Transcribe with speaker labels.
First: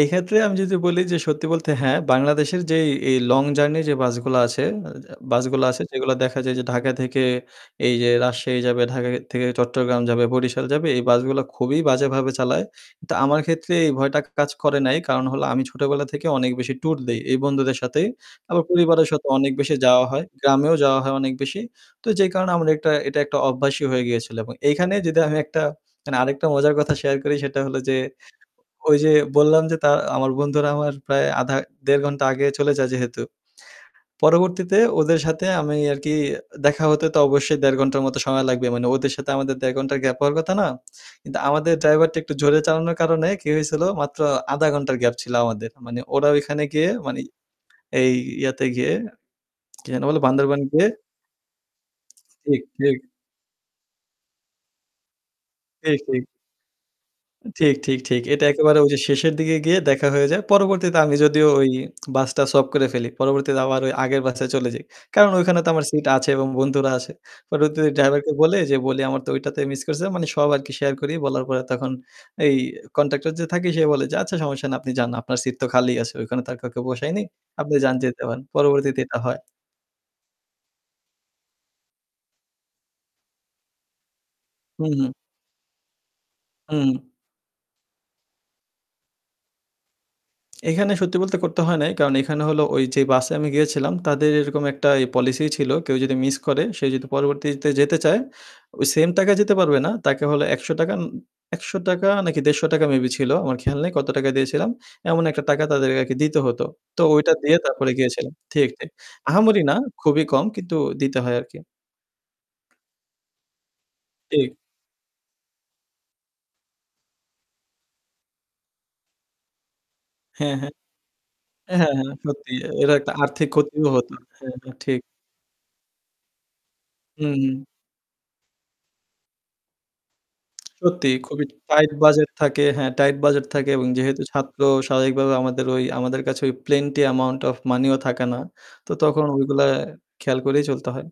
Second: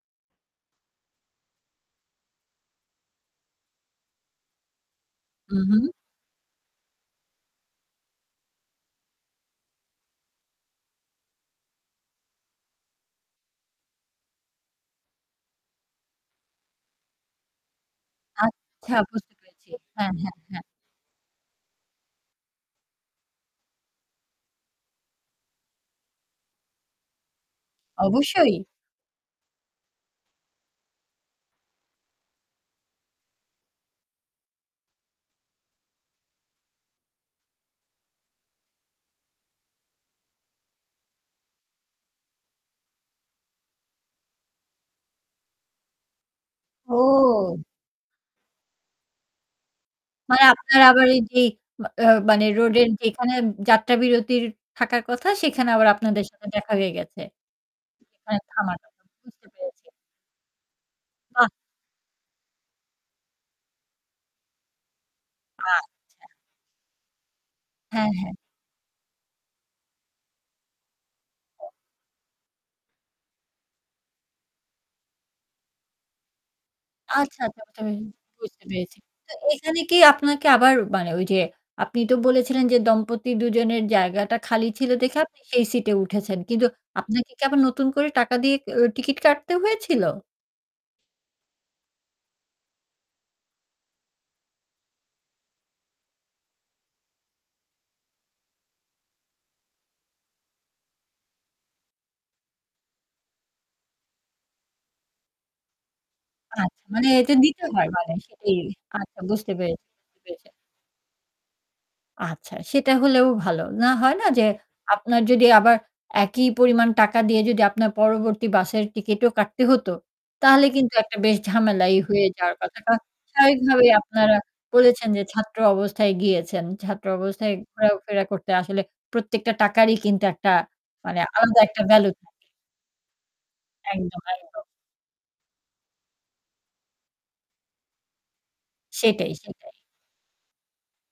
Speaker 1: এই ক্ষেত্রে আমি যদি বলি যে সত্যি বলতে হ্যাঁ, বাংলাদেশের যেই এই লং জার্নি যে বাসগুলো আছে
Speaker 2: হু,
Speaker 1: বাসগুলো আছে
Speaker 2: হু।
Speaker 1: যেগুলো দেখা যায় যে ঢাকা থেকে এই যে রাজশাহী যাবে, ঢাকা থেকে চট্টগ্রাম যাবে, বরিশাল যাবে এই বাসগুলো খুবই বাজেভাবে চালায়। তো আমার ক্ষেত্রে এই ভয়টা কাজ করে নাই কারণ হল আমি ছোটোবেলা থেকে অনেক বেশি সেই ট্যুর দেই এই বন্ধুদের সাথে। আবার
Speaker 2: আচ্ছা
Speaker 1: পরিবারের সাথে
Speaker 2: বুঝতে
Speaker 1: অনেক
Speaker 2: পেরেছি
Speaker 1: বেশি যাওয়া
Speaker 2: হ্যাঁ,
Speaker 1: হয়
Speaker 2: হ্যাঁ, হ্যাঁ।
Speaker 1: গ্রামেও যাওয়া হয় অনেক বেশি তো যেই কারণে আমার একটা এটা একটা অভ্যাসই হয়ে গিয়েছিলো। এবং এইখানে যদি আমি একটা মানে আরেকটা মজার কথা শেয়ার করি সেটা হলো যে
Speaker 2: অবশ্যই।
Speaker 1: ওই যে বললাম যে তা আমার বন্ধুরা আমার প্রায় আধা ১.৫ ঘণ্টা আগে চলে যায় যেহেতু। পরবর্তীতে ওদের সাথে আমি আরকি দেখা হতে তো অবশ্যই ১.৫ ঘন্টার মত সময় লাগবে। মানে ওদের সাথে আমাদের ১.৫ ঘন্টার গ্যাপ হওয়ার কথা না। কিন্তু আমাদের ড্রাইভারটা একটু জোরে চালানোর কারণে কি হয়েছিল মাত্র ০.৫ ঘন্টার গ্যাপ ছিল আমাদের। মানে ওরা ঐখানে গিয়ে মানে
Speaker 2: ও।
Speaker 1: এই ইয়াতে গিয়ে কি যেন বলে
Speaker 2: মানে
Speaker 1: বান্দরবান
Speaker 2: আপনার
Speaker 1: গিয়ে
Speaker 2: আবার এই যে মানে অ
Speaker 1: ঠিক,
Speaker 2: রোডের
Speaker 1: ঠিক।
Speaker 2: যেখানে যাত্রা বিরতি থাকার কথা সেখানে আবার
Speaker 1: ঠিক,
Speaker 2: আপনাদের
Speaker 1: ঠিক।
Speaker 2: সাথে দেখা হয়ে গেছে।
Speaker 1: ঠিক, ঠিক, ঠিক।
Speaker 2: হ্যা,
Speaker 1: এটা একেবারে
Speaker 2: থামানো
Speaker 1: শেষের
Speaker 2: বুঝতে
Speaker 1: দিকে গিয়ে
Speaker 2: পেরেছি।
Speaker 1: দেখা হয়ে যায়। পরবর্তীতে আমি
Speaker 2: আহ
Speaker 1: যদিও ওই বাসটা সয়াপ করে ফেলি। পরবর্তীতে আবার ওই আগের বাসায় চলে যাই। কারণ ওখানে তো
Speaker 2: আচ্ছা।
Speaker 1: আমার সিট আছে এবং বন্ধুরা আছে পরবর্তিতে
Speaker 2: হ্যাঁ,
Speaker 1: ড্রাইভারকে
Speaker 2: হ্যাঁ।
Speaker 1: বলে যে বলি আমার তো ঐটাতে মিস করছে। মানে সব আরকি শেয়ার করি। বলার পরে তখন এই কনট্যাক্টর যে থাকি সে বলে যে আচ্ছা সমস্যা না। আপনি যান। আপনার সিট তো খালিই আছে। ওখানে তো আর কাউকে বসাইনি।
Speaker 2: আচ্ছা, আচ্ছা,
Speaker 1: আপনি
Speaker 2: আচ্ছা,
Speaker 1: যান যেতে পারেন।
Speaker 2: বুঝতে পেরেছি।
Speaker 1: পরবর্তীতে এটা
Speaker 2: তো
Speaker 1: হয়।
Speaker 2: এখানে কি আপনাকে আবার মানে ওই যে আপনি তো বলেছিলেন যে, দম্পতি দুজনের জায়গাটা খালি
Speaker 1: হু,
Speaker 2: ছিল
Speaker 1: হু।
Speaker 2: দেখে আপনি সেই সিট এ উঠেছেন। কিন্তু
Speaker 1: হুম।
Speaker 2: আপনাকে কি আবার নতুন করে টাকা দিয়ে টিকেট কাটতে হয়েছিল?
Speaker 1: এখানে সত্যি বলতে করতে হয় নাই। কারণ এখানে হলো ওই যে বাসে আমি গিয়েছিলাম তাদের এরকম একটা পলিসি ছিল। কেউ যদি মিস করে সে যদি পরবর্তীতে যেতে চায়? ওই সেম টাকা যেতে পারবে না। তাকে হল ৳১০০ ৳১০০ নাকি ৳১৫০ মেবি ছিল। আমার খেয়াল নেই কত টাকা দিয়েছিলাম। এমন একটা টাকা তাদেরকে দিতে হতো।
Speaker 2: আচ্ছা
Speaker 1: তো
Speaker 2: মানে
Speaker 1: ওইটা
Speaker 2: এটা
Speaker 1: দিয়ে
Speaker 2: দিতে হয়
Speaker 1: তারপরে
Speaker 2: মানে
Speaker 1: গিয়েছিলাম।
Speaker 2: সেটি
Speaker 1: ঠিক, ঠিক।
Speaker 2: আচ্ছা বুঝতে
Speaker 1: আহামরি না
Speaker 2: পেরেছি, বুঝতে
Speaker 1: খুবই কম
Speaker 2: পেরেছি।
Speaker 1: কিন্তু দিতে হয় আরকি।
Speaker 2: আচ্ছা সেটা হলেও ভালো। না হয় না
Speaker 1: থ
Speaker 2: যে
Speaker 1: ঠিক।
Speaker 2: আপনার যদি আবার একই পরিমাণ টাকা দিয়ে যদি আপনার পরবর্তী বাসের টিকিটও কাটতে হত।
Speaker 1: হ্যাঁ,
Speaker 2: তাহলে
Speaker 1: হ্যাঁ।
Speaker 2: কিন্তু একটা বেশ
Speaker 1: হ্যাঁ,
Speaker 2: ঝামেলাই
Speaker 1: হ্যাঁ,
Speaker 2: হয়ে
Speaker 1: সত্যি।
Speaker 2: যাওয়ার কথা
Speaker 1: এটা একটা আর্থিক
Speaker 2: স্বভাবিকভাবে
Speaker 1: ক্ষতিও হতো।
Speaker 2: আপনারা
Speaker 1: হ্যাঁ, ঠিক।
Speaker 2: বলেছেন যে ছাত্র অবস্থায় গিয়েছেন। ছাত্র
Speaker 1: হুম,
Speaker 2: অবস্থায়
Speaker 1: হুম।
Speaker 2: ঘোরাফেরা করতে আসলে প্রত্যেকটা টাকারই কিন্তু একটা
Speaker 1: সত্যি
Speaker 2: মানে
Speaker 1: খুবই
Speaker 2: আলাদা একটা
Speaker 1: টাইট
Speaker 2: ভ্যালু
Speaker 1: বাজেট
Speaker 2: থাকে।
Speaker 1: থাকে, হ্যাঁ টাইট বাজেট থাকে এবং
Speaker 2: একদম,
Speaker 1: যেহেতু ছাত্র
Speaker 2: একদম।
Speaker 1: স্বাভাবিকভাবে আমাদের ওই আমাদের কাছে ওই প্লেনটি অ্যামাউন্ট অফ মানিও থাকে না। তো তখন
Speaker 2: সেটাই,
Speaker 1: ওইগুলো
Speaker 2: সেটাই।
Speaker 1: খেয়াল করেই চলতে হয়।